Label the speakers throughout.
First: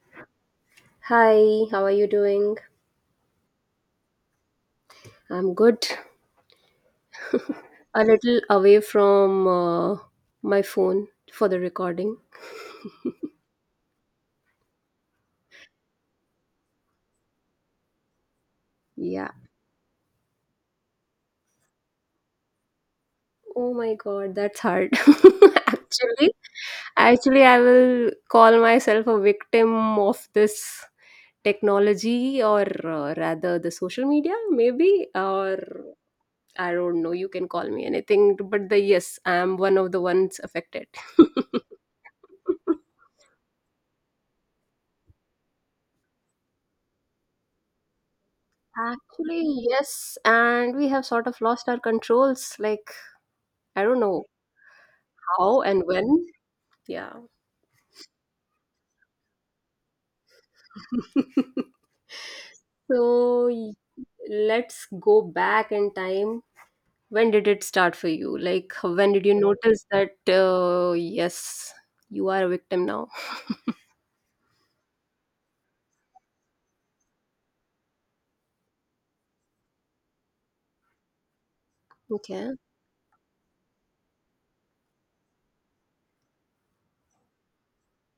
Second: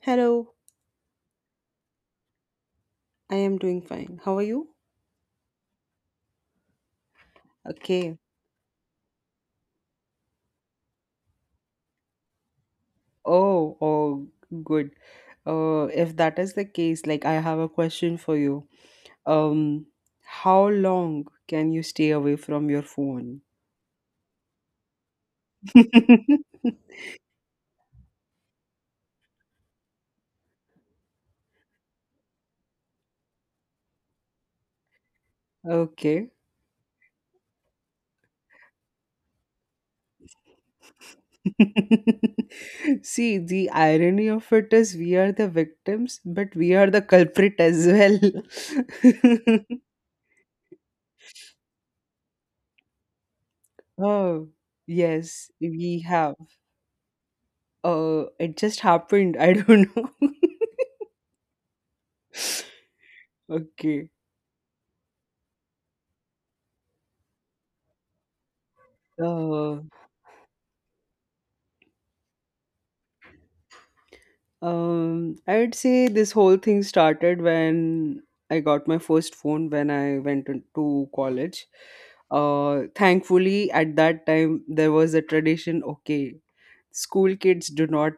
Speaker 1: Hello,
Speaker 2: Hi, how are you doing?
Speaker 1: I am doing fine. How are you?
Speaker 2: I'm good. A
Speaker 1: Okay.
Speaker 2: little away from my phone for the recording.
Speaker 1: Oh, oh, good. If that is the case, like, I have a question for you.
Speaker 2: Yeah.
Speaker 1: Um, how long can you stay away from your phone?
Speaker 2: Oh my god, that's hard. Actually, actually, I will call myself a victim of this technology or rather the social media maybe or
Speaker 1: Okay.
Speaker 2: I don't know, you can call me anything, but the yes, I am one of the ones affected.
Speaker 1: See, the irony of it is we are the victims, but we are the culprit as well.
Speaker 2: Actually, yes, and we have sort of lost our controls. Like, I don't know
Speaker 1: Oh, yes,
Speaker 2: how and
Speaker 1: we
Speaker 2: when.
Speaker 1: have.
Speaker 2: Yeah.
Speaker 1: It just happened. I don't know.
Speaker 2: So y-
Speaker 1: Okay.
Speaker 2: let's go back in time. When did it start for you? Like, when did you
Speaker 1: Uh,
Speaker 2: notice that, yes, you are a victim now?
Speaker 1: I would say this whole thing started when I got my first phone when I went into college.
Speaker 2: Okay.
Speaker 1: Thankfully, at that time there was a tradition. Okay, school kids do not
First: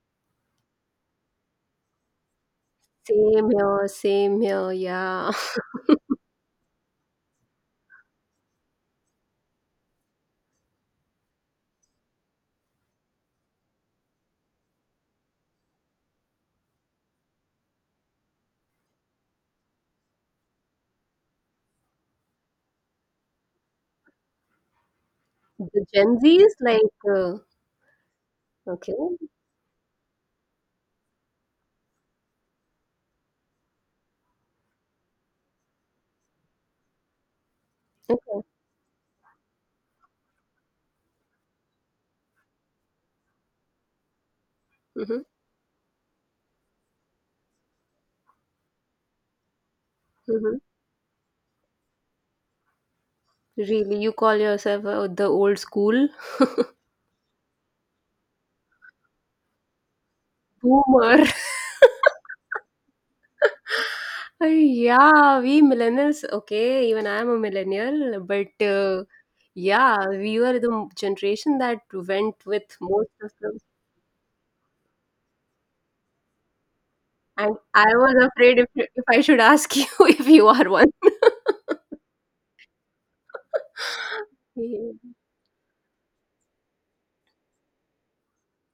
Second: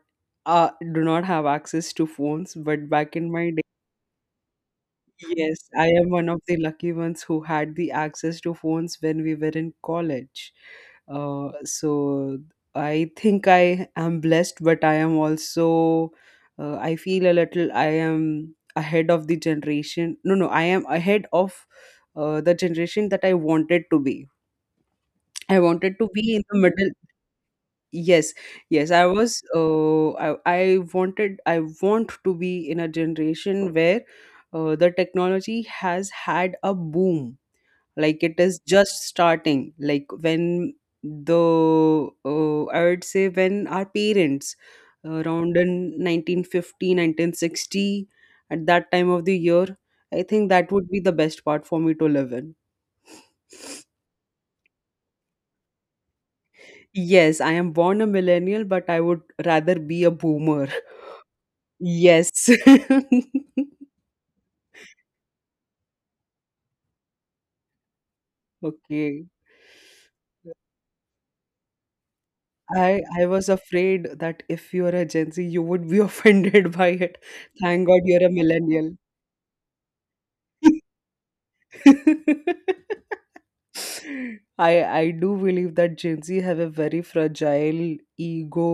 Speaker 1: have access to phones, but back in my
Speaker 2: Same
Speaker 1: day.
Speaker 2: here, same here. Yeah.
Speaker 1: Yes, I am one of the lucky ones who had the access to phones when we were in college. So I think I am blessed, but I am also, I feel a little, I am ahead of the generation. No, no, I am ahead of the generation that I wanted to be. I
Speaker 2: The
Speaker 1: wanted to
Speaker 2: Gen
Speaker 1: be in
Speaker 2: Zs,
Speaker 1: the
Speaker 2: like,
Speaker 1: middle. Yes, yes. I
Speaker 2: okay.
Speaker 1: was. I wanted. I want to be in a generation where the technology has had a boom. Like, it
Speaker 2: Okay.
Speaker 1: is just starting. Like, when the I would say when our parents
Speaker 2: hmm
Speaker 1: around in 1950, 1960, at that time of the year, I think
Speaker 2: hmm
Speaker 1: that would be the best part for me to live in.
Speaker 2: Really, you call yourself the old school
Speaker 1: Yes, I am born a millennial, but I would rather be a boomer.
Speaker 2: boomer?
Speaker 1: Yes.
Speaker 2: Yeah, we millennials, okay, even I am a millennial, but
Speaker 1: Okay.
Speaker 2: yeah, we were the generation that went with
Speaker 1: I
Speaker 2: most
Speaker 1: I
Speaker 2: of
Speaker 1: was
Speaker 2: them.
Speaker 1: afraid that if you are a Gen Z, you would be offended by it.
Speaker 2: And I
Speaker 1: Thank God you're a
Speaker 2: was afraid
Speaker 1: millennial.
Speaker 2: if I should ask you if you are one.
Speaker 1: I
Speaker 2: Yeah,
Speaker 1: I do believe that Gen Z have a very fragile ego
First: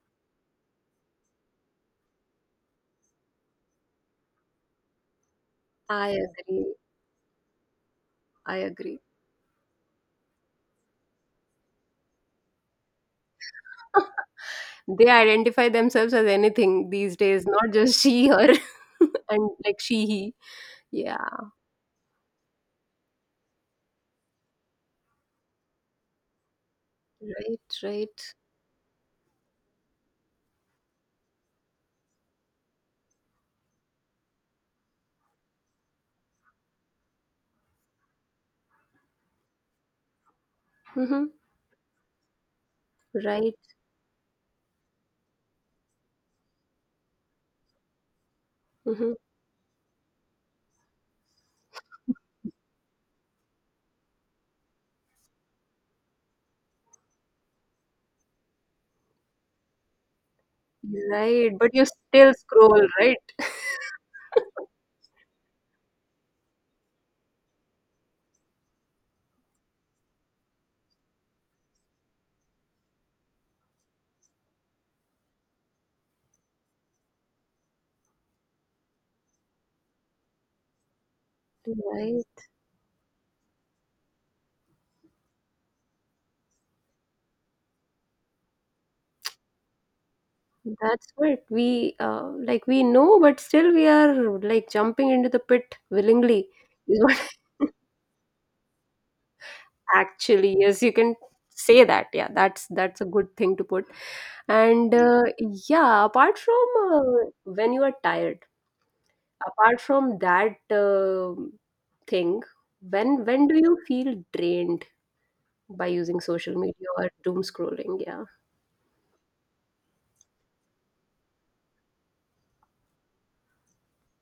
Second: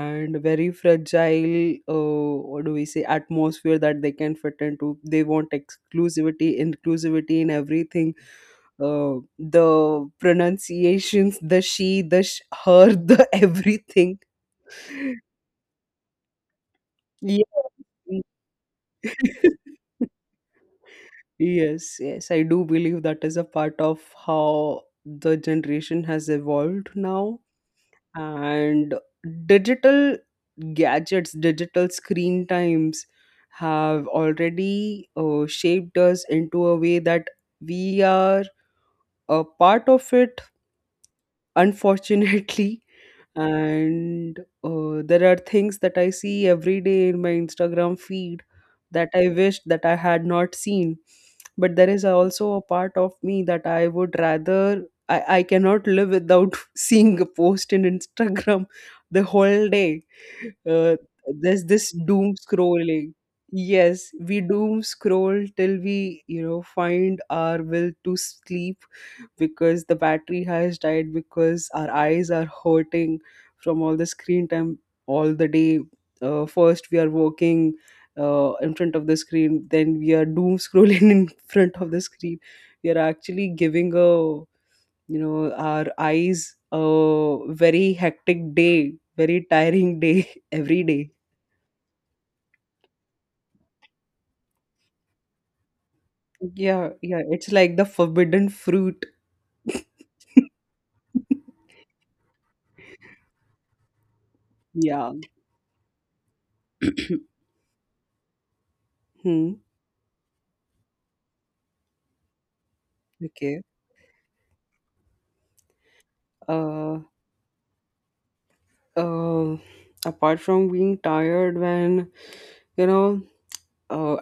Speaker 1: and very fragile what do we say atmosphere that they can fit into. They want
Speaker 2: I
Speaker 1: exclusivity,
Speaker 2: agree.
Speaker 1: inclusivity in everything.
Speaker 2: I agree.
Speaker 1: The pronunciations, the she, her, the everything.
Speaker 2: They identify themselves as anything these
Speaker 1: Yeah.
Speaker 2: days, not just she, her, and like she, he. Yeah,
Speaker 1: Yes, yes, I do believe that is a part of how the generation has evolved now.
Speaker 2: right, right.
Speaker 1: And digital gadgets, digital screen times have already shaped us into a way that we are a part of it,
Speaker 2: Mm-hmm,
Speaker 1: unfortunately.
Speaker 2: right.
Speaker 1: And there are things that I see every day in my Instagram feed that
Speaker 2: Mm-hmm.
Speaker 1: I wish that I had not seen, but there is also a part of me that I would rather I cannot live without seeing a post in Instagram the whole day. uh,
Speaker 2: Right,
Speaker 1: there's
Speaker 2: but you
Speaker 1: this
Speaker 2: still
Speaker 1: doom
Speaker 2: scroll,
Speaker 1: scrolling.
Speaker 2: right?
Speaker 1: Yes, we doom scroll till we, find our will to sleep, because the battery has died, because our eyes are hurting from all the screen time all the day. First, we are working in front of the screen, then we are doom scrolling in front of the screen.
Speaker 2: Right.
Speaker 1: We are actually giving a you know our eyes a very hectic day, very tiring day, every day.
Speaker 2: That's what we like we know, but still we are like jumping into the pit willingly
Speaker 1: Yeah,
Speaker 2: is what
Speaker 1: yeah, it's like the forbidden fruit.
Speaker 2: actually, yes, you can say that. Yeah, that's, a good thing to put. and
Speaker 1: Yeah.
Speaker 2: uh, yeah apart from when you are tired,
Speaker 1: Hmm.
Speaker 2: apart from that thing, when do
Speaker 1: Okay.
Speaker 2: you feel drained by using social media
Speaker 1: uh
Speaker 2: or doom scrolling? Yeah.
Speaker 1: uh Apart from being tired, when, you know uh,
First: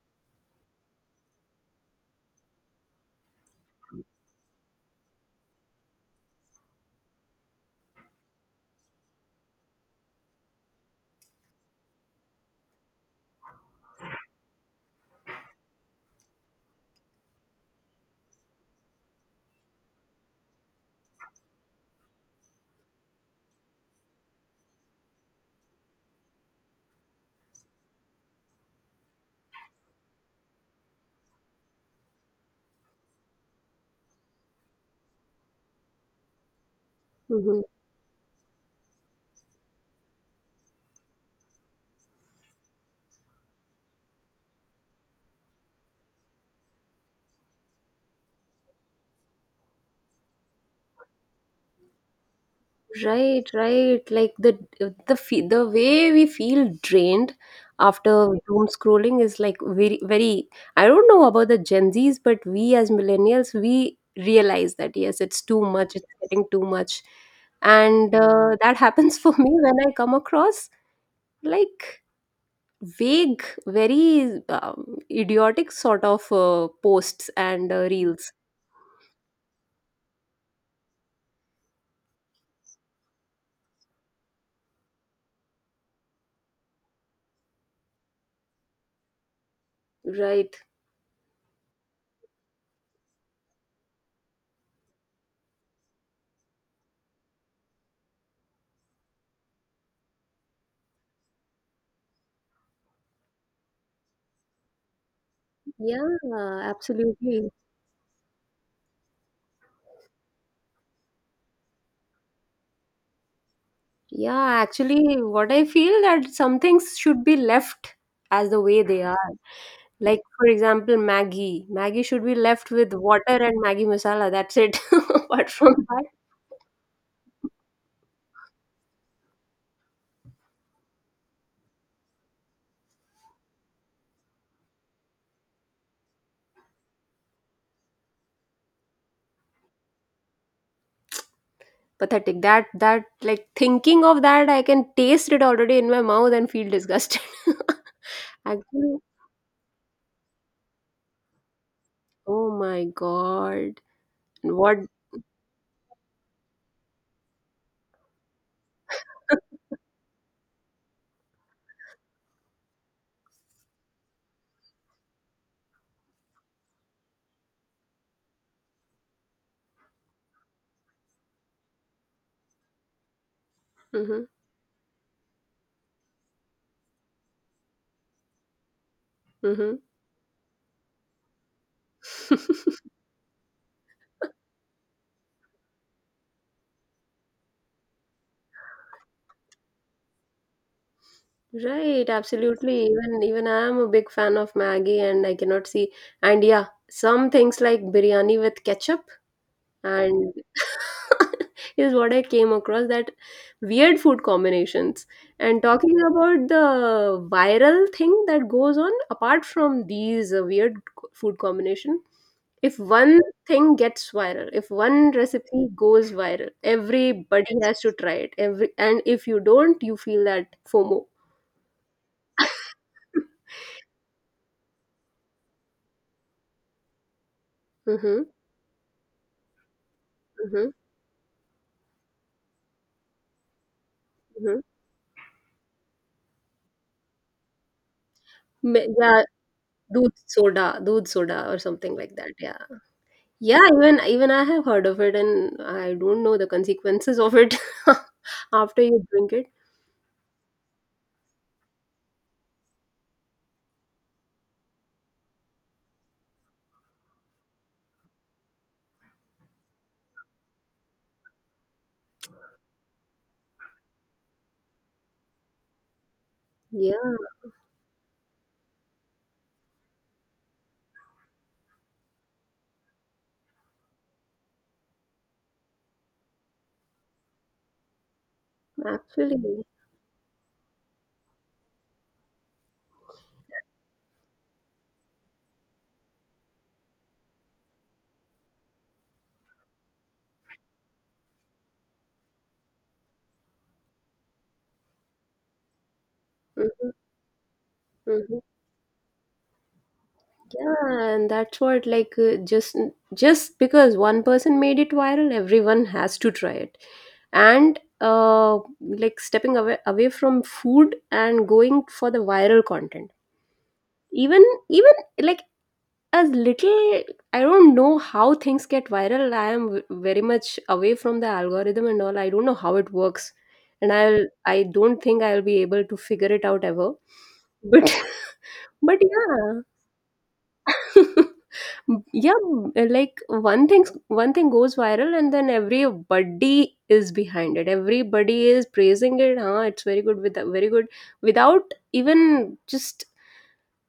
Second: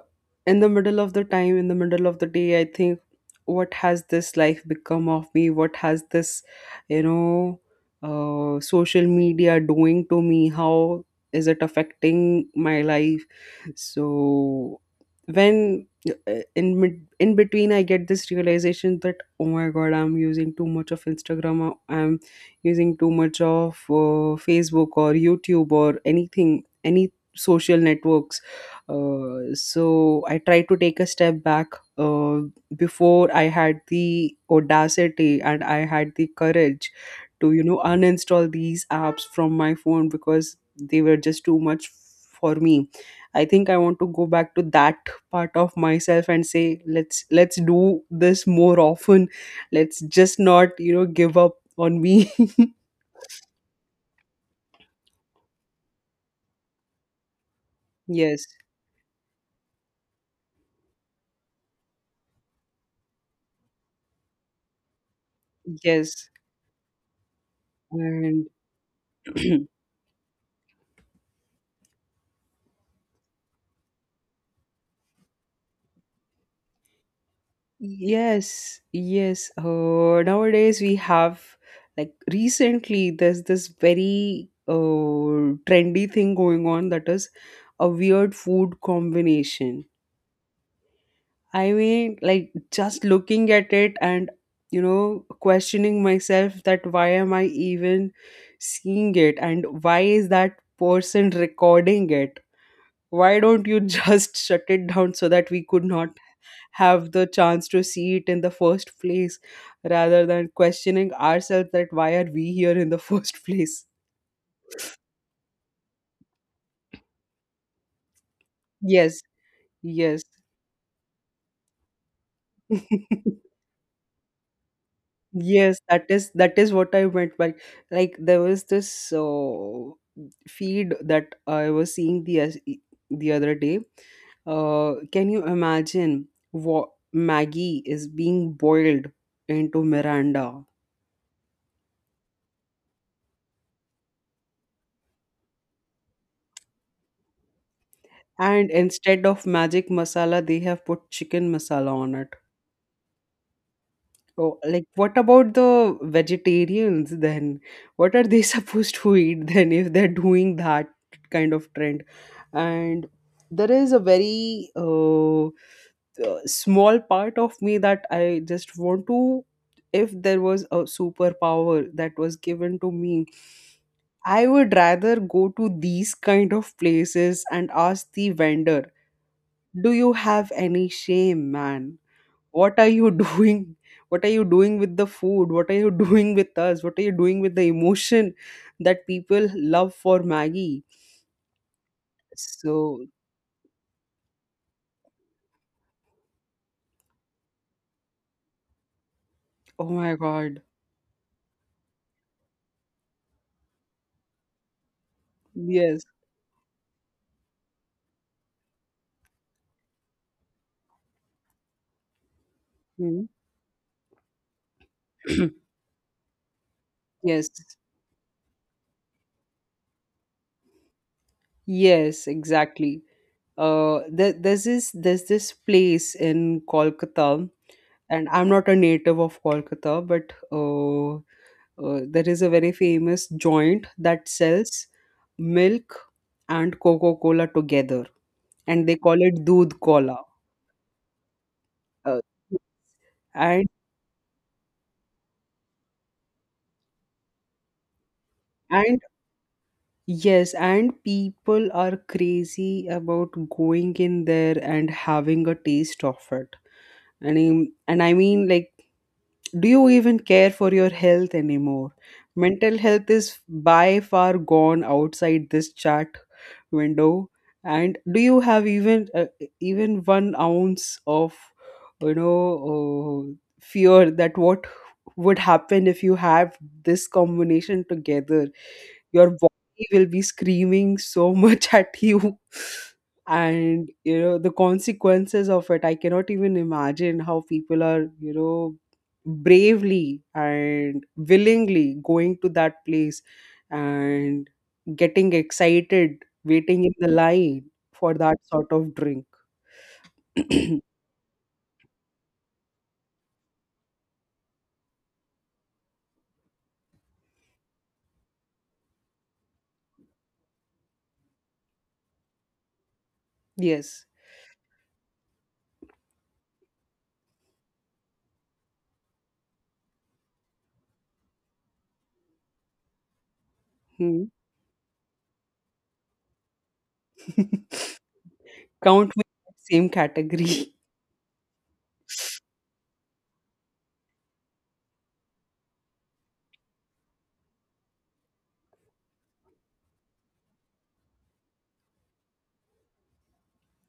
Speaker 1: in the middle of the time, in the middle of the day, I think, what has this life become of me? What has this, you know, social media, doing to me? How is it affecting my life? So when in between I get this realization that, oh my god, I'm using too much of Instagram, or I'm using too much of Facebook or YouTube or anything, any social networks. So I tried to take a step back uh, before I had the audacity and I had the courage to,
Speaker 2: Mm-hmm.
Speaker 1: uninstall these apps from my phone because they were just too much for me. I think I want to go back to that part of myself and say, let's do this more often. Let's just not give up on me.
Speaker 2: Right, right. Like the the way we feel drained after
Speaker 1: Yes,
Speaker 2: doom scrolling is like very. I don't know about the Gen Zs, but we as millennials we realize that yes, it's too much. It's
Speaker 1: yes,
Speaker 2: getting too much, and
Speaker 1: and
Speaker 2: that happens for me when I come across like vague, very idiotic sort of posts and reels.
Speaker 1: yes, yes. Nowadays we have, like, recently there's this very trendy thing going on that is a weird food combination.
Speaker 2: Right.
Speaker 1: I mean, like, just looking at it and questioning myself that why am I even seeing it, and why is that person recording it? Why don't you just shut it down so that we could not
Speaker 2: Yeah,
Speaker 1: have the
Speaker 2: absolutely.
Speaker 1: chance to see it in the first place, rather than questioning ourselves that why are we here in the first place?
Speaker 2: Yeah, actually, what I feel that some things should be left as the way they
Speaker 1: Yes,
Speaker 2: are. Like,
Speaker 1: yes.
Speaker 2: for example, Maggie. Maggie should be left with water and Maggie masala. That's it. Apart from
Speaker 1: Yes,
Speaker 2: that,
Speaker 1: that is what I meant by, like, there was this feed that I was seeing the the other day. Can you imagine what Maggie is being boiled into Miranda,
Speaker 2: pathetic. That, that like thinking of that, I can taste it already in my mouth and feel disgusted.
Speaker 1: and
Speaker 2: Actually,
Speaker 1: instead of magic masala, they have put chicken masala on it?
Speaker 2: oh my God.
Speaker 1: Oh,
Speaker 2: What?
Speaker 1: like, what about the vegetarians then? What are they supposed to eat then if they're doing that kind of trend? And there is a very small part of me that I just want to, if there was a superpower that was given to me,
Speaker 2: hmm
Speaker 1: I would rather go to these kind of places and ask the vendor,
Speaker 2: hmm
Speaker 1: do you have any shame, man? What are you doing? What are you doing with the food? What are you doing with us? What are you doing with the emotion that people love for Maggie?
Speaker 2: Right, absolutely.
Speaker 1: So,
Speaker 2: Even, even I am a big fan of Maggie, and I cannot see. And yeah, some things like biryani with ketchup
Speaker 1: oh my
Speaker 2: and
Speaker 1: god.
Speaker 2: is what I came across, that weird food combinations. And talking
Speaker 1: Yes.
Speaker 2: about the viral thing that goes on, apart from these uh, weird food combination, if one
Speaker 1: Mhm.
Speaker 2: thing gets viral, if one recipe goes viral,
Speaker 1: Yes,
Speaker 2: everybody has to try it. Every, and if you don't, you feel that FOMO.
Speaker 1: yes, exactly. There's this place in Kolkata, and
Speaker 2: Mm-hmm.
Speaker 1: I'm not a native of Kolkata, but
Speaker 2: Mhm,
Speaker 1: uh there is a very famous joint that
Speaker 2: mhm.
Speaker 1: sells milk and Coca Cola together, and they call
Speaker 2: Yeah,
Speaker 1: it Doodh Cola.
Speaker 2: doodh soda or something like
Speaker 1: Uh,
Speaker 2: that, yeah. Yeah,
Speaker 1: and
Speaker 2: even even I have heard of it and I don't know the consequences of it after
Speaker 1: and
Speaker 2: you drink it.
Speaker 1: yes, and people are crazy about going in there and having a taste of it. And I mean, like, do you even care for your health anymore? Mental health is by far gone outside this chat
Speaker 2: Yeah,
Speaker 1: window. And do you have even even one ounce of you know uh, fear that what would happen if you have this combination together? Your
Speaker 2: absolutely.
Speaker 1: body will be screaming so much at you, and you know the consequences of it. I cannot even imagine how people are bravely and willingly going to that place and getting excited waiting
Speaker 2: Mhm,
Speaker 1: in the line for that
Speaker 2: mhm.
Speaker 1: sort of drink.
Speaker 2: Yeah, and that's what like, just because one person made it viral, everyone has to try it. And uh, like stepping away from food and going for the viral content.
Speaker 1: Yes.
Speaker 2: Even even like, as little, I don't know how things get viral. I am very much away from the algorithm and all, I don't know how it works, and
Speaker 1: Hmm.
Speaker 2: I don't think I'll be able to figure it out ever, but but
Speaker 1: Count me
Speaker 2: yeah.
Speaker 1: in the same category.
Speaker 2: Yeah, like one thing goes viral and then everybody is behind it, everybody is praising it, huh, it's very good, with very good, without even just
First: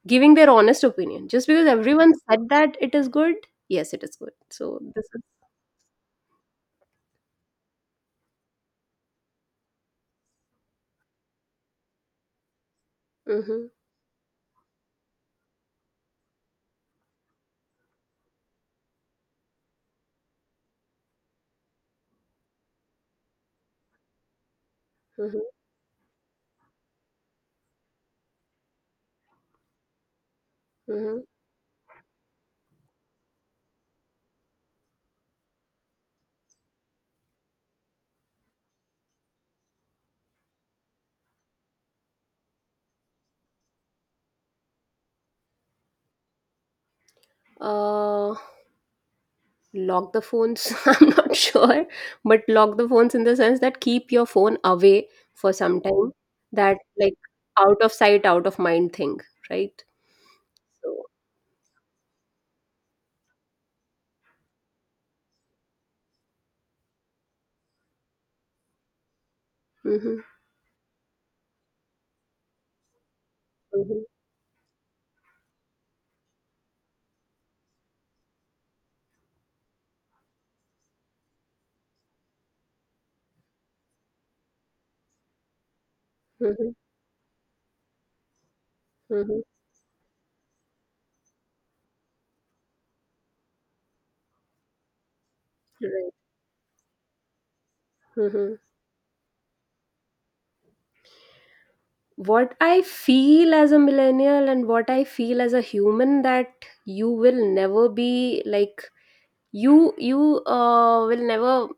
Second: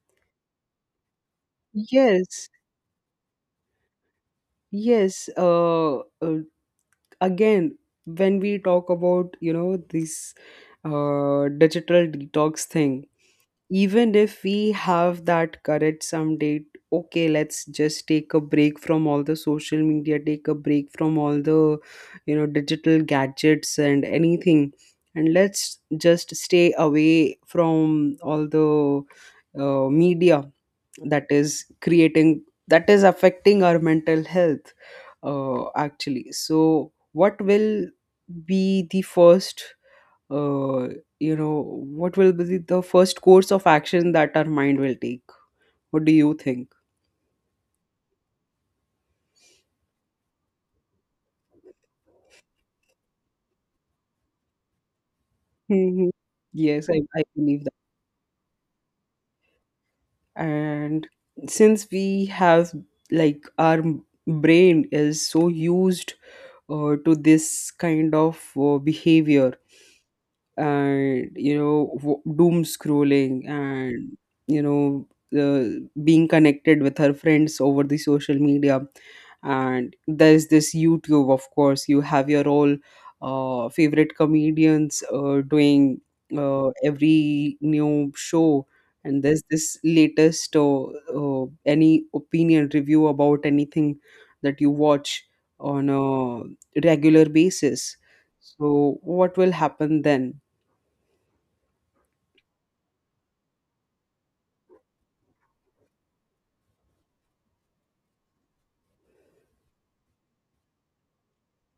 Speaker 2: giving their honest opinion. Just because everyone
Speaker 1: Yes,
Speaker 2: said that it is good, yes, it is good. So this is.
Speaker 1: yes. Again, when we talk about this digital detox thing,
Speaker 2: hmm
Speaker 1: even if we have that courage someday, okay, let's just take a break from all the social media, take a break from all the digital gadgets and anything, and
Speaker 2: hmm
Speaker 1: let's just stay away from all the media
Speaker 2: hmm
Speaker 1: that is affecting our mental health. Actually, so what will be the first uh, you know, course of action that our mind will take? What do you think?
Speaker 2: Uh, lock the phones. I'm not sure, but lock the phones in the sense that keep your phone away for some
Speaker 1: Hmm.
Speaker 2: time. That
Speaker 1: Yes, I,
Speaker 2: like
Speaker 1: I believe that.
Speaker 2: out of sight, out of mind thing, right? So.
Speaker 1: And since we have, like, our brain is so used to this kind of behavior,
Speaker 2: hmm
Speaker 1: and doom scrolling,
Speaker 2: hmm
Speaker 1: and you know the being connected with her friends over the social media. And there's this YouTube; of course you have your all favorite comedians doing
Speaker 2: hmm
Speaker 1: every new show, and
Speaker 2: hmm
Speaker 1: there's this latest any opinion review about anything that you watch on
Speaker 2: Right.
Speaker 1: a regular basis.
Speaker 2: hmm
Speaker 1: So what will happen then?
Speaker 2: what I feel as a millennial and what I feel as a human, that you will never be like, you will never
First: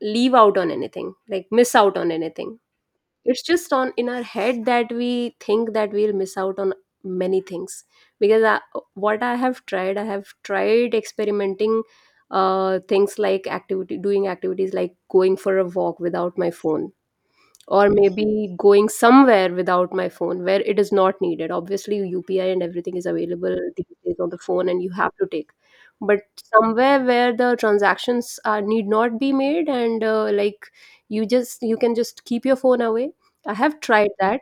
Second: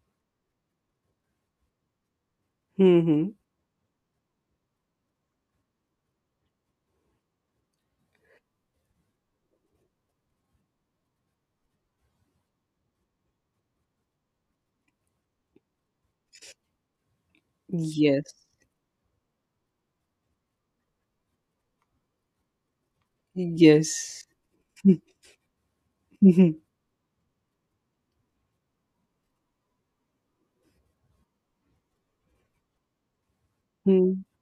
Speaker 2: leave out on anything, like miss out on anything.
Speaker 1: Mhm.
Speaker 2: It's just on in our head that we think that we'll miss out on many things, because I, what I have tried experimenting things like activity, doing activities like going for a walk without my phone, or
Speaker 1: Yes.
Speaker 2: maybe going somewhere without my phone where it is not needed. Obviously UPI and everything is available these days
Speaker 1: Yes.
Speaker 2: on the phone and you have to take, but
Speaker 1: Mhm.
Speaker 2: somewhere where the transactions are need not be made and like you just, you can just keep your phone away. I have tried that,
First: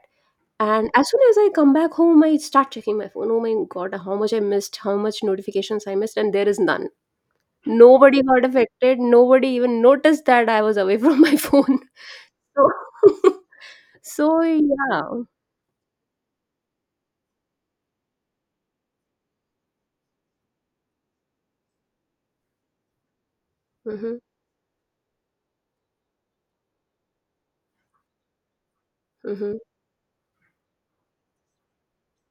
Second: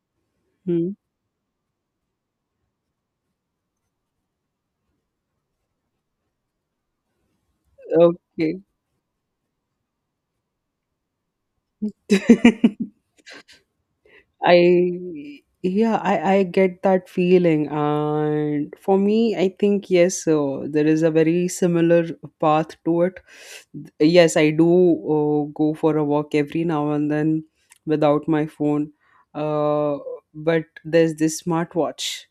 Speaker 2: and
Speaker 1: Mhm.
Speaker 2: as soon as I come back home, I start checking my phone, oh my god, how much I missed, how much notifications I missed, and there is none. Nobody got
Speaker 1: Okay.
Speaker 2: affected, nobody even noticed that I was away from my phone. So. So yeah.
Speaker 1: I yeah, I get that feeling, and for me, I think yes, so there is a very similar path to it.
Speaker 2: Mhm.
Speaker 1: Yes, I do go for a walk every now and then without my phone,
Speaker 2: Mhm.
Speaker 1: uh, but there's this smartwatch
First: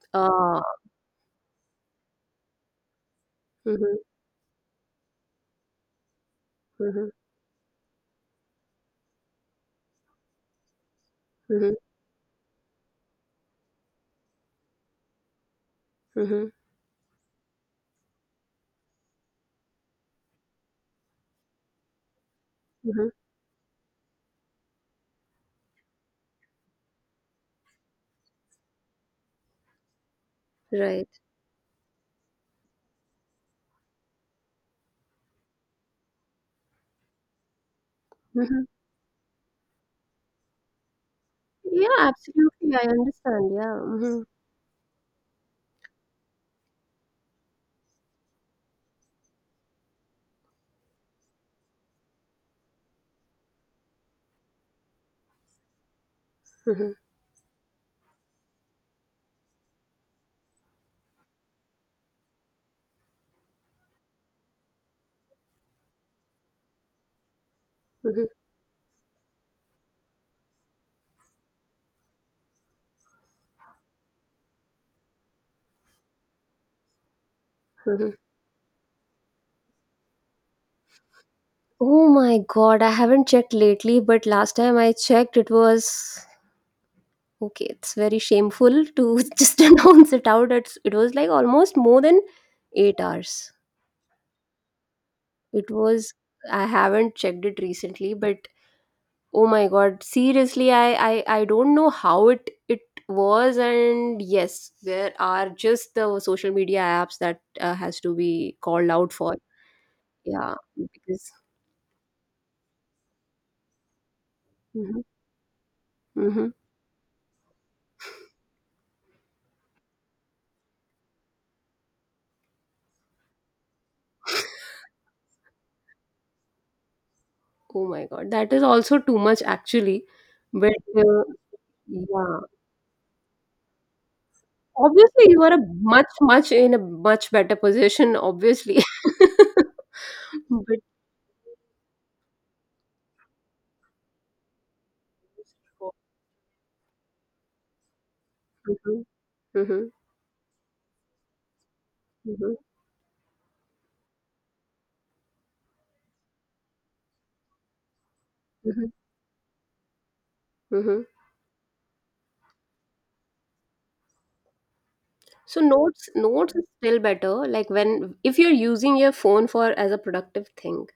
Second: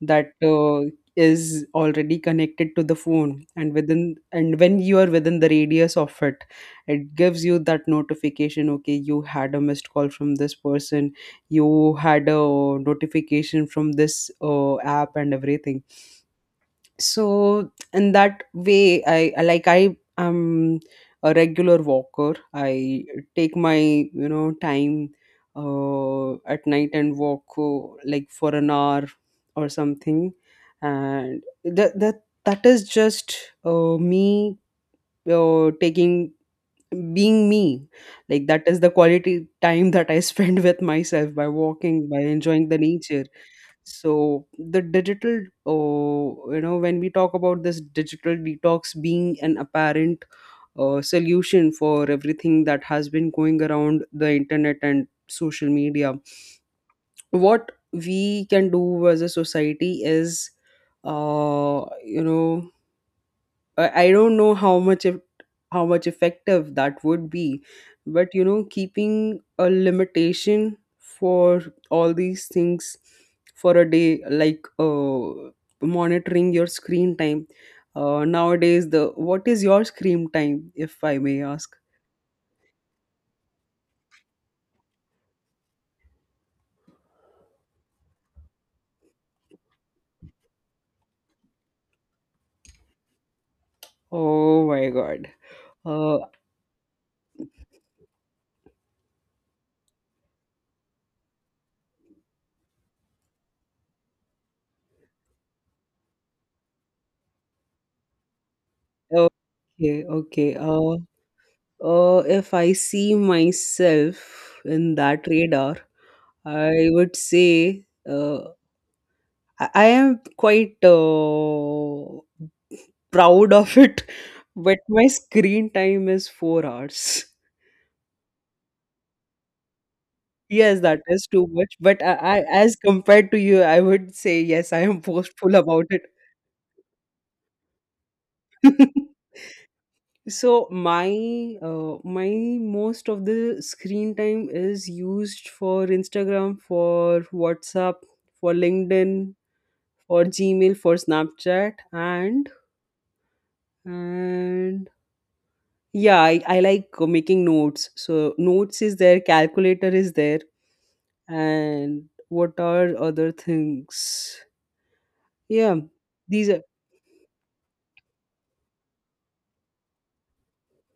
Speaker 1: that
Speaker 2: Uh,
Speaker 1: is already connected to the phone, and
Speaker 2: mhm.
Speaker 1: within and when you are within the radius of it,
Speaker 2: Mhm.
Speaker 1: it gives you that notification. Okay, you had a missed call from this person,
Speaker 2: Mhm.
Speaker 1: you had a notification from this app and everything.
Speaker 2: Mhm.
Speaker 1: So, in that way, I like, I am a regular walker. I
Speaker 2: Mhm.
Speaker 1: take my time at night and walk, like, for an hour or something.
Speaker 2: Right.
Speaker 1: And that is just me, taking being me. Like, that
Speaker 2: Mhm.
Speaker 1: is the quality time that I spend with myself, by
Speaker 2: Yeah,
Speaker 1: walking, by enjoying
Speaker 2: absolutely.
Speaker 1: the
Speaker 2: I
Speaker 1: nature.
Speaker 2: understand. Yeah. Mhm.
Speaker 1: So, the digital oh you know when we talk about this digital detox being an apparent solution for everything that has been going around the internet and social media,
Speaker 2: Mhm.
Speaker 1: what we can do as a society is, uh you know I don't know how much if, how much effective that would be,
Speaker 2: Mhm.
Speaker 1: but, keeping a limitation for all these things for a day, like, monitoring your screen time.
Speaker 2: Mhm.
Speaker 1: Nowadays, the what is your screen time, if I may ask?
Speaker 2: Oh my God, I haven't checked lately, but last time I checked, it was okay. It's very shameful to just announce it out. It's, it was like almost more than 8 hours.
Speaker 1: Oh my God.
Speaker 2: It was,
Speaker 1: Uh,
Speaker 2: I haven't checked it recently, but oh my god, seriously, I don't know how it it was. And yes, there are just the social media apps that has to be called out for.
Speaker 1: okay,
Speaker 2: Yeah,
Speaker 1: okay. Uh,
Speaker 2: because
Speaker 1: uh, if I see myself in
Speaker 2: mhm,
Speaker 1: that radar,
Speaker 2: mhm.
Speaker 1: I would say. I am quite proud of it, but my screen time is 4 hours.
Speaker 2: Oh my god, that is also too much actually. But
Speaker 1: Yes, that is too much.
Speaker 2: yeah,
Speaker 1: I, as compared to you, I would say yes, I am
Speaker 2: obviously you
Speaker 1: boastful
Speaker 2: are a
Speaker 1: about it.
Speaker 2: much much, in a much better position obviously.
Speaker 1: So
Speaker 2: But
Speaker 1: my most of the screen time is used for Instagram, for WhatsApp, for
Speaker 2: mhm,
Speaker 1: LinkedIn,
Speaker 2: mhm,
Speaker 1: for Gmail, for Snapchat,
Speaker 2: mhm,
Speaker 1: and
Speaker 2: mhm,
Speaker 1: and yeah I like making notes, so notes
Speaker 2: mhm,
Speaker 1: is there, calculator is there,
Speaker 2: mhm.
Speaker 1: and what are other things?
Speaker 2: So
Speaker 1: Yeah,
Speaker 2: notes
Speaker 1: these
Speaker 2: notes
Speaker 1: are,
Speaker 2: is still better like when, if you're using your phone for as a productive thing.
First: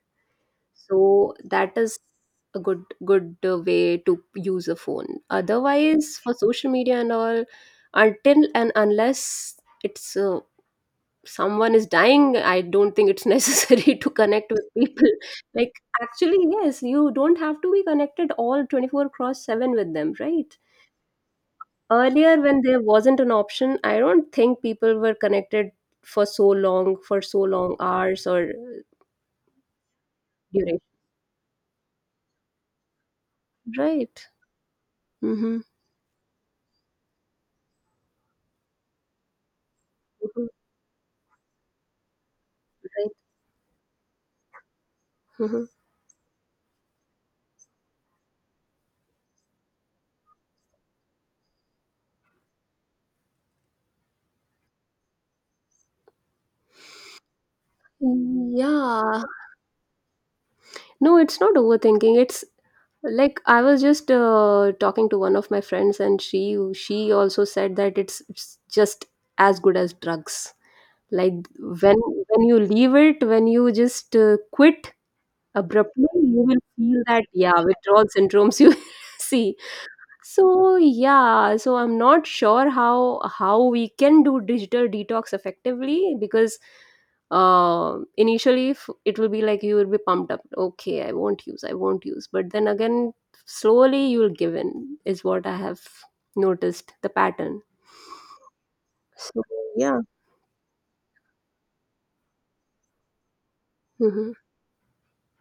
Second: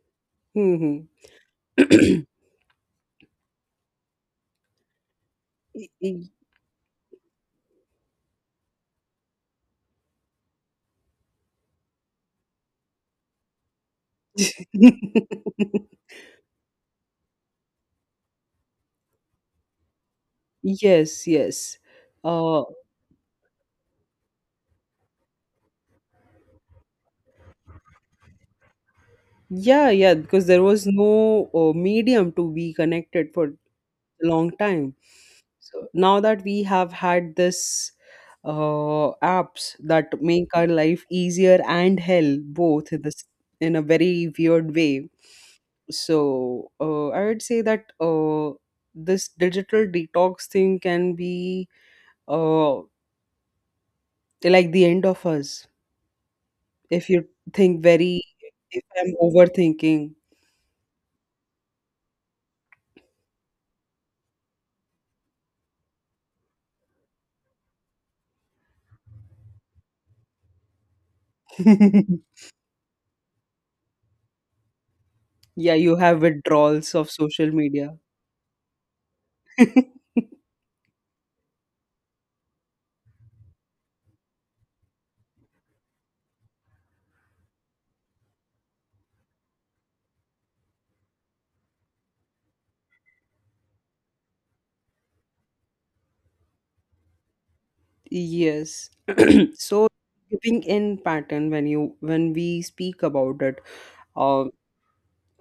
Speaker 1: hmm.
Speaker 2: So that is a good way to use a phone. Otherwise for social media and all, until and unless it's someone is dying, I don't think it's necessary to connect with people. Like actually yes, you don't have to be connected all 24 cross 7 with them, right?
Speaker 1: Yes, yes.
Speaker 2: Earlier,
Speaker 1: uh
Speaker 2: when there wasn't an option, I don't think people were connected for so long hours or
Speaker 1: yeah, yeah, because there
Speaker 2: duration.
Speaker 1: was no medium to be connected for a
Speaker 2: Right.
Speaker 1: long time.
Speaker 2: Mm-hmm.
Speaker 1: So now that we have had this apps that
Speaker 2: Mhm,
Speaker 1: make our life easier and hell both in
Speaker 2: right.
Speaker 1: this, in a very weird way.
Speaker 2: Mhm.
Speaker 1: So I would say that this digital detox thing can be uh, like the end of us if you think very, if I'm
Speaker 2: Yeah.
Speaker 1: overthinking.
Speaker 2: No, it's not overthinking. It's like I was just talking to one of my friends, and she also said that it's just as good as drugs. Like when when you leave it, when you just quit
Speaker 1: Yeah, you
Speaker 2: abruptly,
Speaker 1: have
Speaker 2: you will
Speaker 1: withdrawals
Speaker 2: feel
Speaker 1: of
Speaker 2: that
Speaker 1: social
Speaker 2: yeah,
Speaker 1: media.
Speaker 2: withdrawal syndromes, you see. So yeah, so I'm not sure how we can do digital detox effectively, because initially it will be like you will be pumped up. Okay, I won't use, but then again, slowly you will give in is what I have noticed the pattern.
Speaker 1: Yes.
Speaker 2: So
Speaker 1: So
Speaker 2: yeah.
Speaker 1: giving in pattern when you when we speak about it,
Speaker 2: hmm
Speaker 1: uh,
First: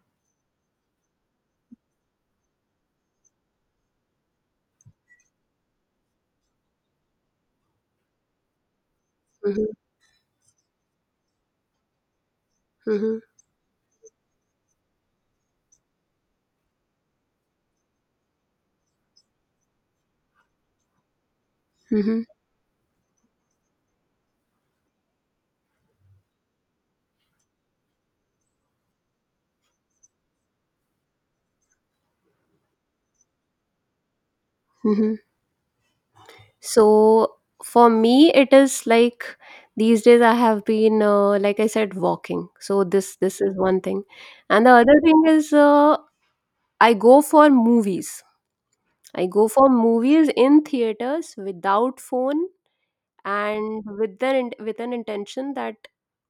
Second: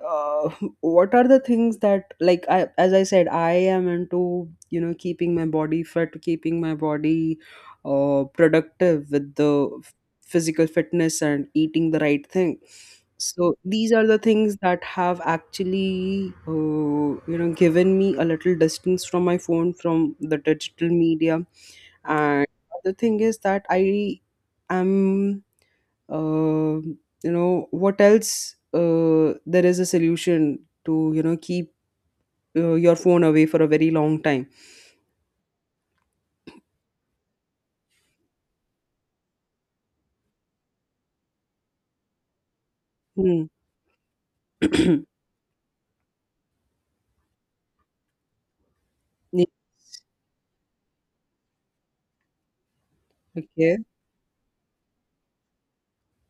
Speaker 1: uh, what are the things that, like, I, as I said, I am into, you know, keeping my body fit, keeping my body productive with
Speaker 2: hmm
Speaker 1: the physical fitness and eating the right thing.
Speaker 2: hmm
Speaker 1: So these are the things that have actually, you know, given me a little distance from my phone, from the digital media.
Speaker 2: hmm
Speaker 1: And the thing is that am, you know, what else? There is a solution to, you know, keep your phone away for a very long time.
Speaker 2: hmm So for me, it is like these days I have been, like I said, walking. So this
Speaker 1: Hmm.
Speaker 2: is one thing, and the other thing is I go for movies. I
Speaker 1: Yeah.
Speaker 2: go for movies in theaters without phone
Speaker 1: Okay.
Speaker 2: and with the with an intention that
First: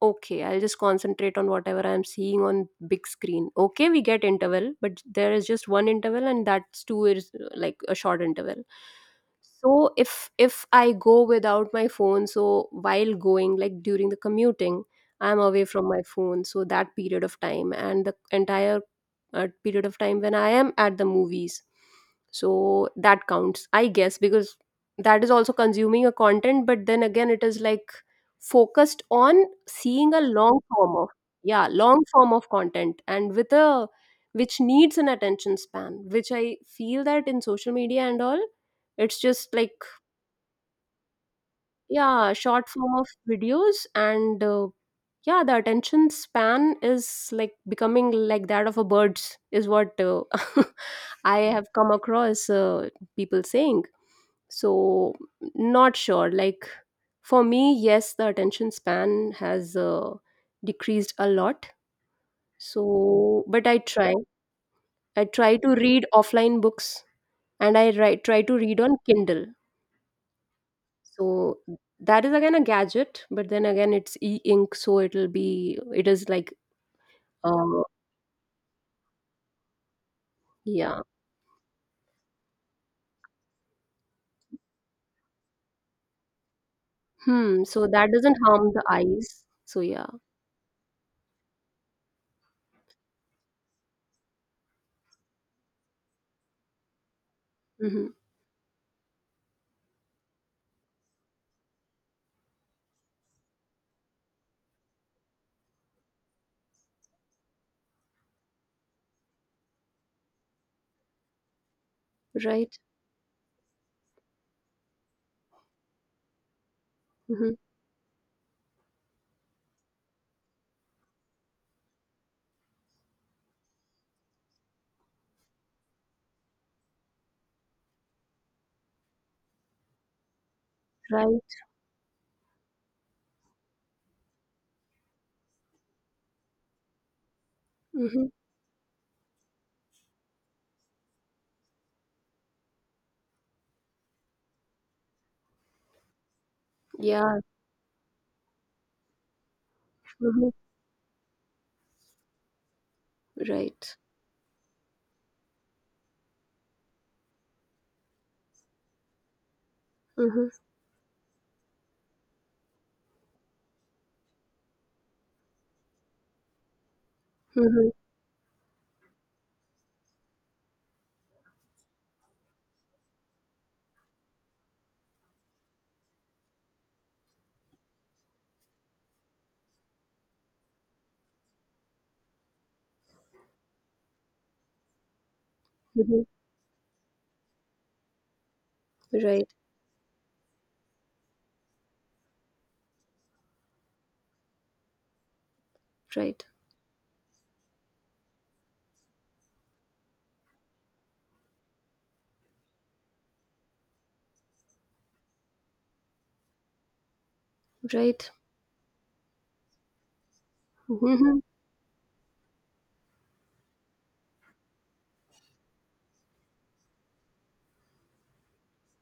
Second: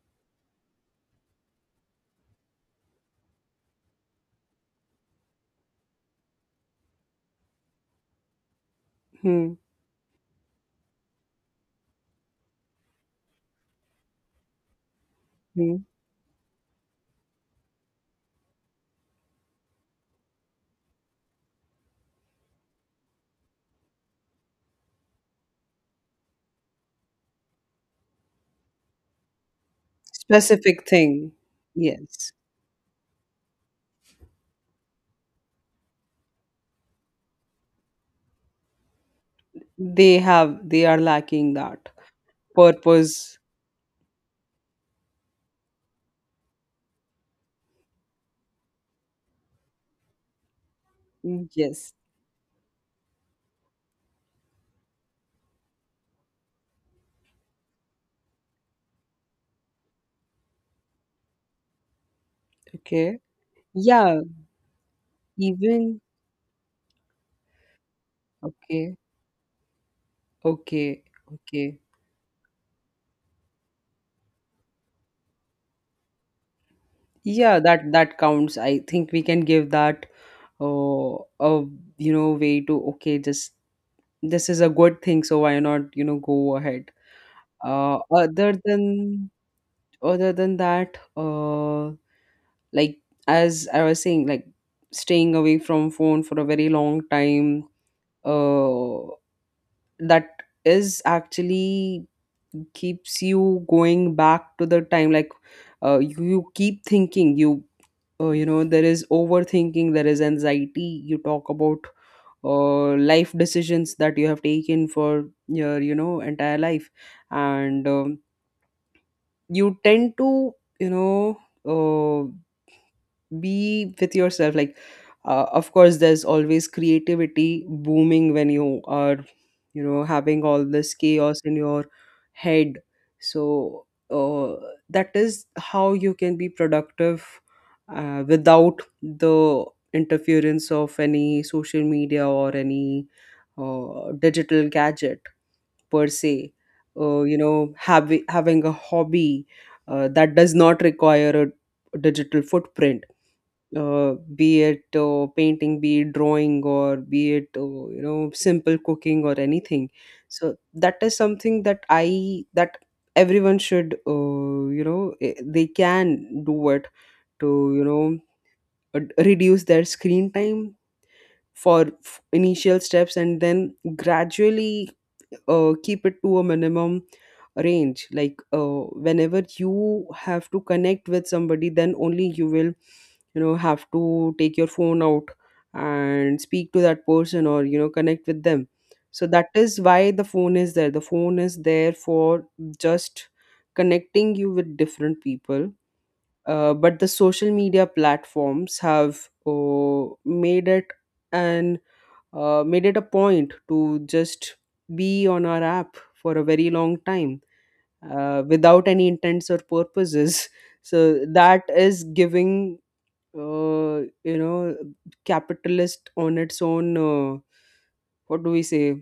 Speaker 2: okay, I'll just concentrate on whatever I'm seeing on big screen. Okay, we get interval, but there is just one interval and that's two is like a short interval.
Speaker 1: Hmm.
Speaker 2: So if I go without my phone, so while going, like during the commuting, I'm away
Speaker 1: Hmm.
Speaker 2: from my phone, so that period of time and the entire period of time when I am at the movies, so that counts, I guess, because that is also consuming a content, but then again it is like focused on seeing a long
Speaker 1: Specific
Speaker 2: form of,
Speaker 1: thing.
Speaker 2: yeah, long
Speaker 1: Yes.
Speaker 2: form of content and with a, which needs an attention span, which I feel that in social media and all, it's just like
Speaker 1: They have, they are lacking that
Speaker 2: yeah, short form of
Speaker 1: purpose.
Speaker 2: videos and yeah, the attention span is like becoming like that of a bird's is what I have come
Speaker 1: Yes.
Speaker 2: across people saying. So not sure, like for me yes, the attention span has decreased a lot.
Speaker 1: Okay.
Speaker 2: So but I try,
Speaker 1: Yeah.
Speaker 2: I try to
Speaker 1: Even,
Speaker 2: read offline books, and I try to read on
Speaker 1: okay.
Speaker 2: Kindle.
Speaker 1: Okay.
Speaker 2: So
Speaker 1: Okay.
Speaker 2: that is again a gadget, but then again it's e-ink, so it'll be, it is like,
Speaker 1: Yeah,
Speaker 2: uh,
Speaker 1: that that counts. I think we can give that,
Speaker 2: yeah.
Speaker 1: oh, a, you know, way to, okay, just this is a good thing, so why not, you know, go ahead.
Speaker 2: Hmm. So that doesn't
Speaker 1: Other
Speaker 2: harm the
Speaker 1: than,
Speaker 2: eyes. So yeah.
Speaker 1: other than that, like as I was saying, like, staying away from phone for a very long time,
Speaker 2: Mm-hmm.
Speaker 1: uh that is actually keeps you going back to the time, like, you, you keep thinking you, you know, there is overthinking, there is anxiety, you talk about
Speaker 2: Right.
Speaker 1: life decisions that you have taken for your, you know, entire life.
Speaker 2: Mm-hmm.
Speaker 1: And you tend to, you know, uh, be with yourself, like, of course there's always creativity booming when you are, you know, having all this chaos
Speaker 2: Right.
Speaker 1: in your head. So that is how you can be productive
Speaker 2: Mm-hmm.
Speaker 1: without the interference of any social media or any digital gadget, per se. You
Speaker 2: Yeah.
Speaker 1: know, having a hobby that
Speaker 2: Mm-hmm.
Speaker 1: does not require a digital footprint,
Speaker 2: Right.
Speaker 1: be it painting, be it drawing, or be it you know, simple cooking or anything.
Speaker 2: Mm-hmm.
Speaker 1: So that is something that I that everyone should, you know, eh, they can do it to, you
Speaker 2: Mm-hmm.
Speaker 1: know, reduce their screen time for initial steps and then gradually keep it to a minimum range, like, whenever you have to connect with somebody, then only you will, you know, have to take your phone out
Speaker 2: Mm-hmm.
Speaker 1: and speak to that person or, you know, connect with them. So that
Speaker 2: Right.
Speaker 1: is why the phone is there for just connecting you with different people.
Speaker 2: Right.
Speaker 1: But the social media platforms have made it an, made it a point to just be on our app for a very long time
Speaker 2: Right.
Speaker 1: without any intents or purposes. So
Speaker 2: Mm-hmm.
Speaker 1: that is giving, you know, capitalist on its own. What do we say?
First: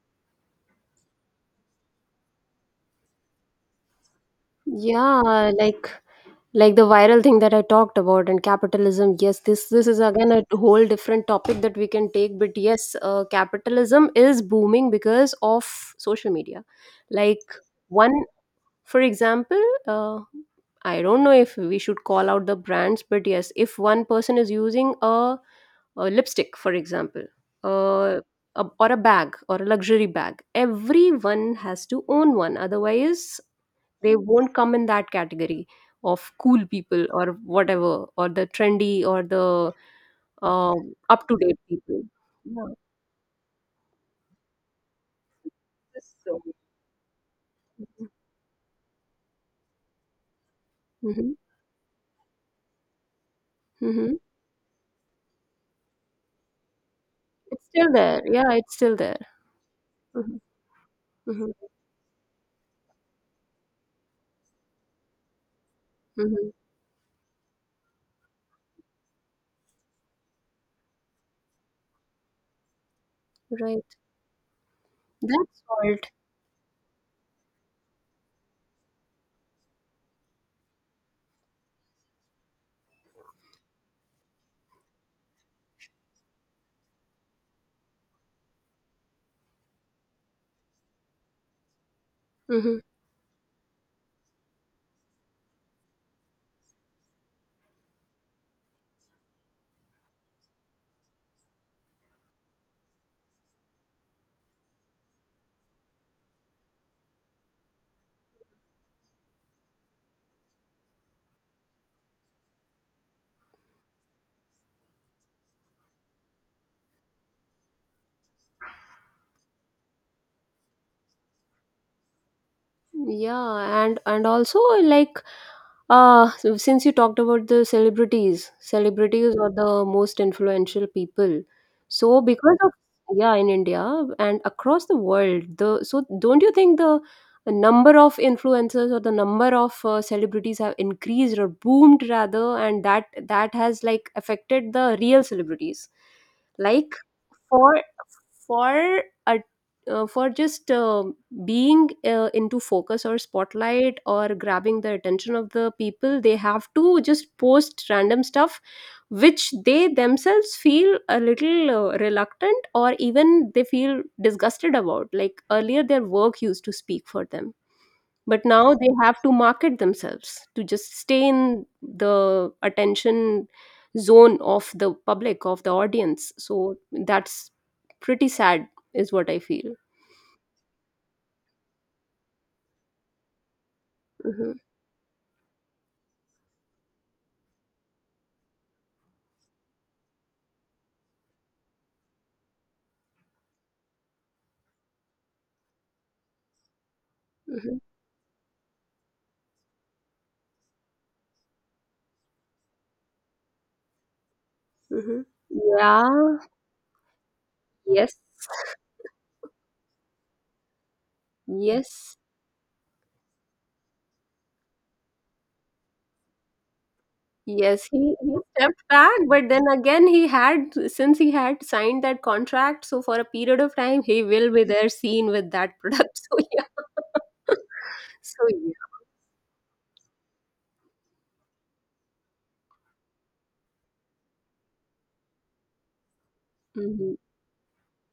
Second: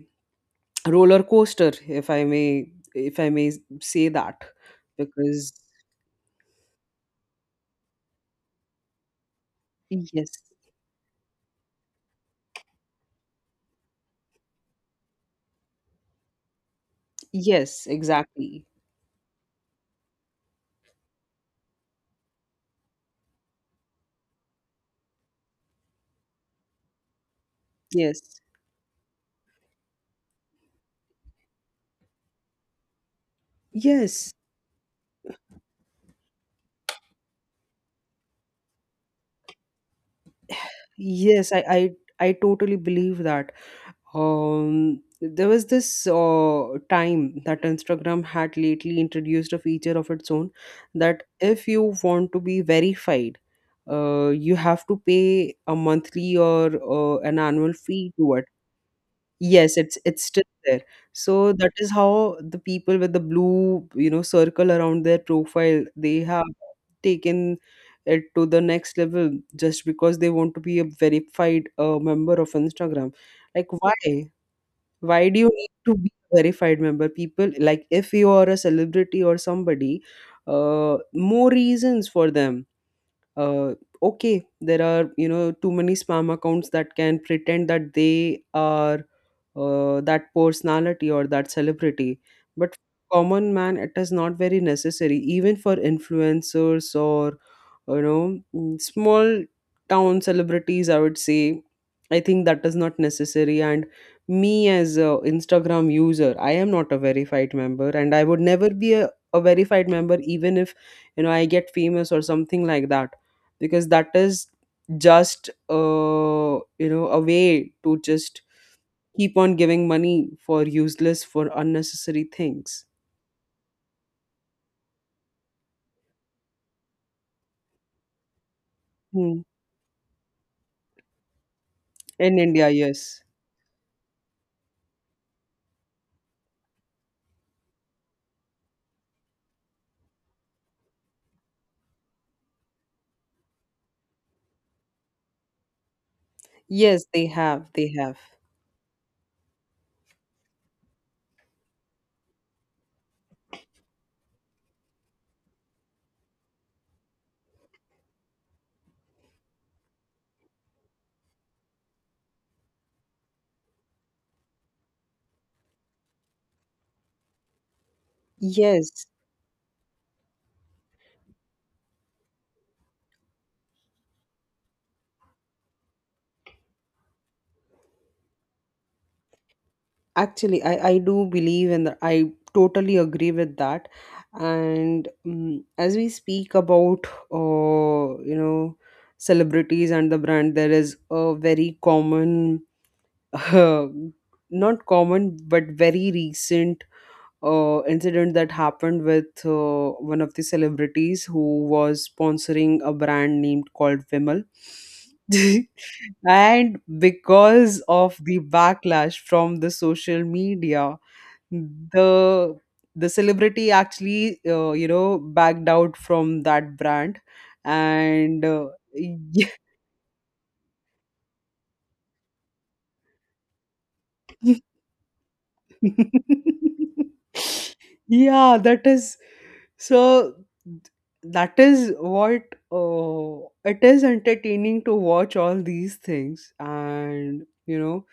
Speaker 1: Roller coaster, if I may say that,
Speaker 2: Yeah,
Speaker 1: because
Speaker 2: like Like the viral thing that I talked about and capitalism, yes, this is again
Speaker 1: yes,
Speaker 2: a whole different topic that we can take. But yes, capitalism is booming because of social media. Like
Speaker 1: yes,
Speaker 2: one,
Speaker 1: exactly,
Speaker 2: for example, I don't know if we should call out the brands, but yes, if one person is using a lipstick, for example, uh,
Speaker 1: yes,
Speaker 2: a, or a bag or a luxury bag, everyone has to own one. Otherwise, they
Speaker 1: yes.
Speaker 2: won't come in that category of cool people or whatever or the trendy or the uh, up to
Speaker 1: Yes,
Speaker 2: date people.
Speaker 1: I
Speaker 2: Yeah.
Speaker 1: totally believe that. There was this
Speaker 2: Yes, so.
Speaker 1: time that Instagram had lately introduced a feature of its own that
Speaker 2: Hmm.
Speaker 1: if you want to be verified,
Speaker 2: Hmm.
Speaker 1: you have to pay a monthly or an
Speaker 2: It's
Speaker 1: annual
Speaker 2: still
Speaker 1: fee
Speaker 2: there.
Speaker 1: to it.
Speaker 2: Yeah, it's still there.
Speaker 1: Yes, it's
Speaker 2: Hmm.
Speaker 1: still there.
Speaker 2: Hmm.
Speaker 1: So that is how the people with the blue, you know, circle around their profile, they have
Speaker 2: Hmm.
Speaker 1: taken it to the next level just because they want to be a verified member of Instagram. Like,
Speaker 2: Right.
Speaker 1: why? Why do you
Speaker 2: That's
Speaker 1: need to
Speaker 2: what.
Speaker 1: be a verified member? People, like, if you are a celebrity or somebody, more reasons for them. Uh, okay, there are, you know, too many spam accounts that can pretend that they are that personality or that celebrity, but
Speaker 2: Hmm.
Speaker 1: for common man it is not very necessary, even for influencers or, you know, mm, small town celebrities, I would say, I think that is not necessary. And me as a Instagram user, I am not a verified member and I would never be a verified member, even if, you know, I get famous or something like that, because that is just you know, a way to just keep on giving money for useless, for unnecessary things.
Speaker 2: Yeah, and also, since you talked about the celebrities, celebrities
Speaker 1: Hmm.
Speaker 2: are the most influential people. So
Speaker 1: In
Speaker 2: because
Speaker 1: India,
Speaker 2: of,
Speaker 1: yes.
Speaker 2: yeah, in India and across the world, the so don't you think the number of influencers or the number of celebrities have increased or boomed rather, and that has like affected the real celebrities? Like
Speaker 1: Yes, they have.
Speaker 2: for
Speaker 1: They have.
Speaker 2: for a for just being into focus or spotlight or grabbing the attention of the people, they have to just post random stuff which they themselves feel a little reluctant or even they feel disgusted about. Like earlier their work used to speak for them, but now they
Speaker 1: Yes,
Speaker 2: have to market themselves to just stay in the attention zone of the public, of the audience. So that's pretty sad is what I feel.
Speaker 1: actually, I do believe in that. I totally agree with that.
Speaker 2: Hmm.
Speaker 1: And as we speak about, you know, celebrities and the brand, there is a very common, uh, not common, but very recent
Speaker 2: Hmm.
Speaker 1: incident that happened with one of the celebrities who was sponsoring a brand named called Vimal.
Speaker 2: Hmm. Yeah.
Speaker 1: And because of
Speaker 2: Yes.
Speaker 1: the backlash from the social media,
Speaker 2: Yes.
Speaker 1: the the celebrity actually you know, backed out from that brand.
Speaker 2: Yes, he
Speaker 1: And
Speaker 2: stepped back, but then again, he had, since he had signed that contract, so for a period of time he will be there, seen with that product. So yeah. So
Speaker 1: yeah, that
Speaker 2: yeah.
Speaker 1: is, so that is what it is entertaining to watch all these things,
Speaker 2: Mhm.
Speaker 1: and you know,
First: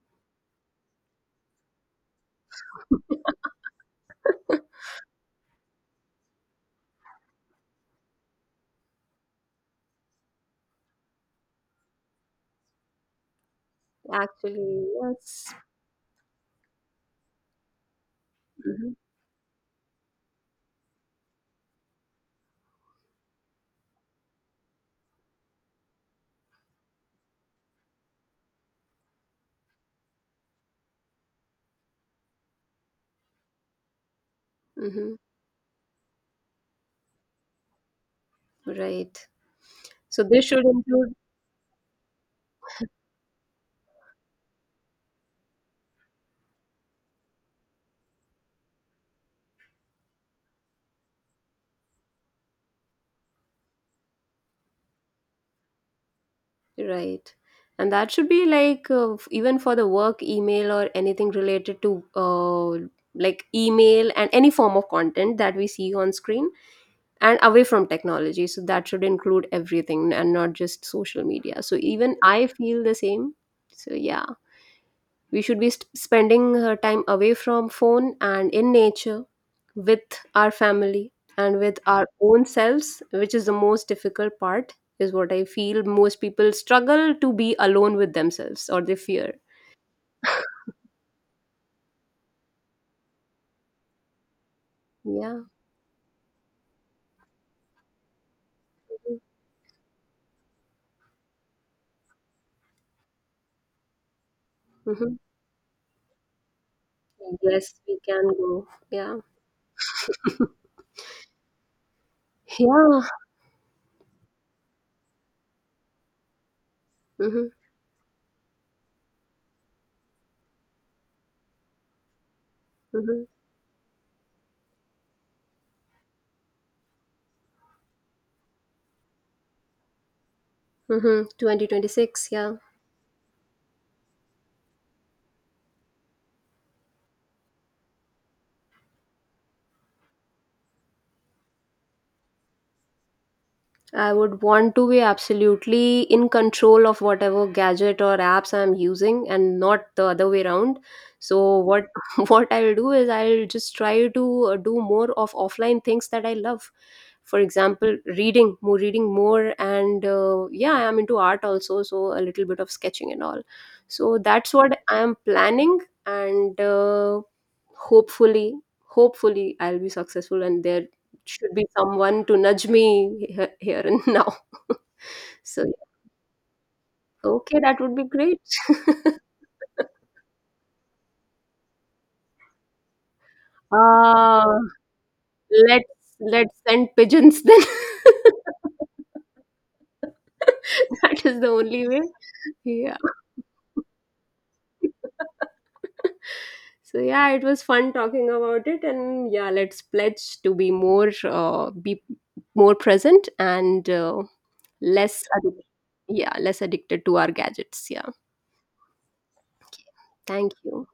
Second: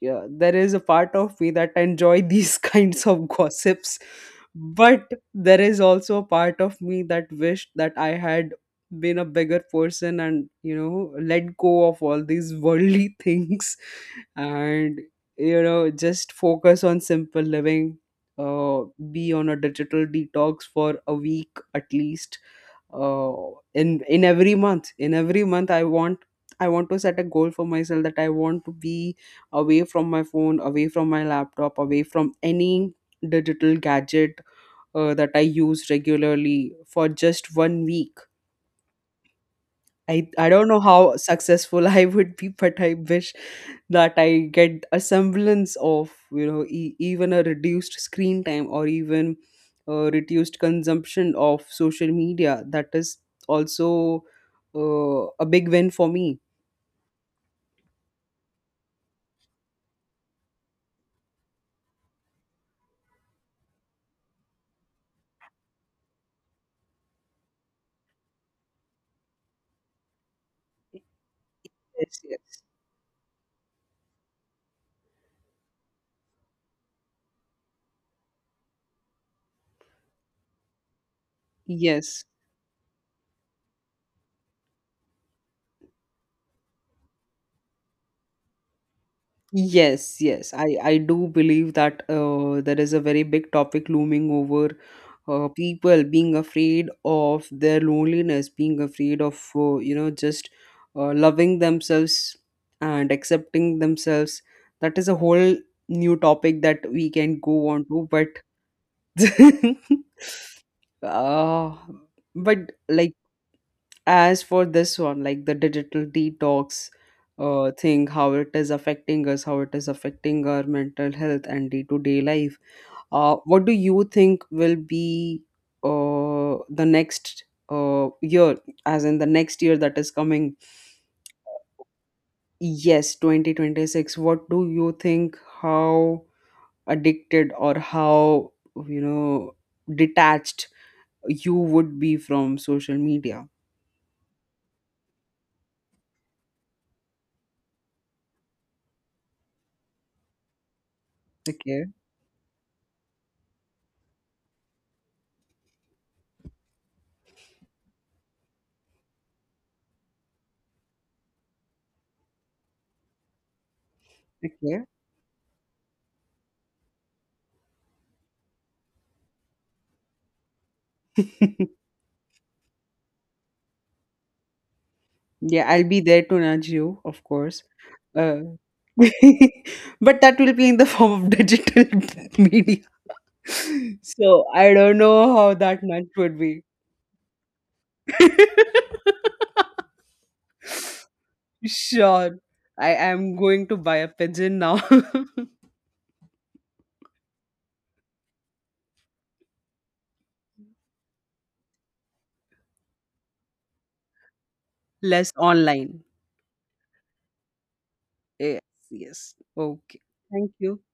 Speaker 1: yeah, there is a part of me that enjoy these kinds of gossips, but there is also a part of me that wished that I had been a bigger person and, you know, let go of all these worldly things
Speaker 2: Actually,
Speaker 1: and,
Speaker 2: yes.
Speaker 1: you know, just focus on simple living. uh
Speaker 2: Mhm.
Speaker 1: be on a digital detox for a week at least, uh, in every month I want, I want to set a goal for myself that I want to be away from my phone, away from my laptop, away from any digital gadget
Speaker 2: Mhm.
Speaker 1: that I use regularly for just 1 week.
Speaker 2: Right. So
Speaker 1: i
Speaker 2: this
Speaker 1: i
Speaker 2: should
Speaker 1: don't know how
Speaker 2: include,
Speaker 1: successful I would be, but I wish that I get a semblance of, you know, e- even a reduced screen time or even reduced consumption of social media. That is also a big win for me.
Speaker 2: right. And that should be like, even for the work email or anything related to, like email and any form of content that we see on screen and away from technology. So that should include everything and not just social media. So even
Speaker 1: Yes, yes,
Speaker 2: I feel the same. So yeah. We should be spending time away from phone and in nature, with our family and with our
Speaker 1: yes.
Speaker 2: own selves, which is the most difficult part is what I feel. Most people struggle to be alone with themselves or they fear.
Speaker 1: Yes, yes. I do believe that there is a very big topic looming over
Speaker 2: Yeah.
Speaker 1: people being afraid of their loneliness, being afraid of, you know, just loving themselves and accepting themselves. That is
Speaker 2: Mm-hmm.
Speaker 1: a whole new topic that we can
Speaker 2: Yes,
Speaker 1: go on
Speaker 2: we
Speaker 1: to,
Speaker 2: can
Speaker 1: but
Speaker 2: go. Yeah.
Speaker 1: uh, but
Speaker 2: Yeah.
Speaker 1: like, as for this one, like the digital detox
Speaker 2: Mm-hmm.
Speaker 1: thing, how it is affecting us, how it is affecting our mental health and day-to-day life.
Speaker 2: Mm-hmm.
Speaker 1: What do you think will be the next year as in the next year that is coming?
Speaker 2: Mm-hmm. 2026, yeah.
Speaker 1: Yes, 2026. What do you think? How addicted or how, you know, detached you would be from social media?
Speaker 2: I would want to be absolutely in control of whatever gadget or apps I'm using and not the other way around. So
Speaker 1: Okay,
Speaker 2: what what I'll do is I'll just try to do more of offline things that I love. For example, reading, more. And yeah, I am into art also, so a little bit of sketching and all. So that's what
Speaker 1: okay.
Speaker 2: I am planning. And hopefully, I'll be successful, and there should be someone to nudge me here and now. So
Speaker 1: Yeah, I'll be
Speaker 2: yeah,
Speaker 1: there to nudge you, of
Speaker 2: okay,
Speaker 1: course.
Speaker 2: that would be
Speaker 1: Uh,
Speaker 2: great.
Speaker 1: but that will be in the form of digital media. So
Speaker 2: Ah,
Speaker 1: I don't know how that
Speaker 2: let's
Speaker 1: nudge would
Speaker 2: let's
Speaker 1: be.
Speaker 2: send pigeons then. That is the only way.
Speaker 1: Sure. I
Speaker 2: Yeah.
Speaker 1: am going to buy a pigeon now.
Speaker 2: So yeah, it was fun talking about it, and yeah, let's pledge to be more present and less
Speaker 1: Less
Speaker 2: addic-,
Speaker 1: online.
Speaker 2: yeah, less addicted to our gadgets. Yeah.
Speaker 1: Yes, yes. Okay. Thank
Speaker 2: Thank
Speaker 1: you.
Speaker 2: you.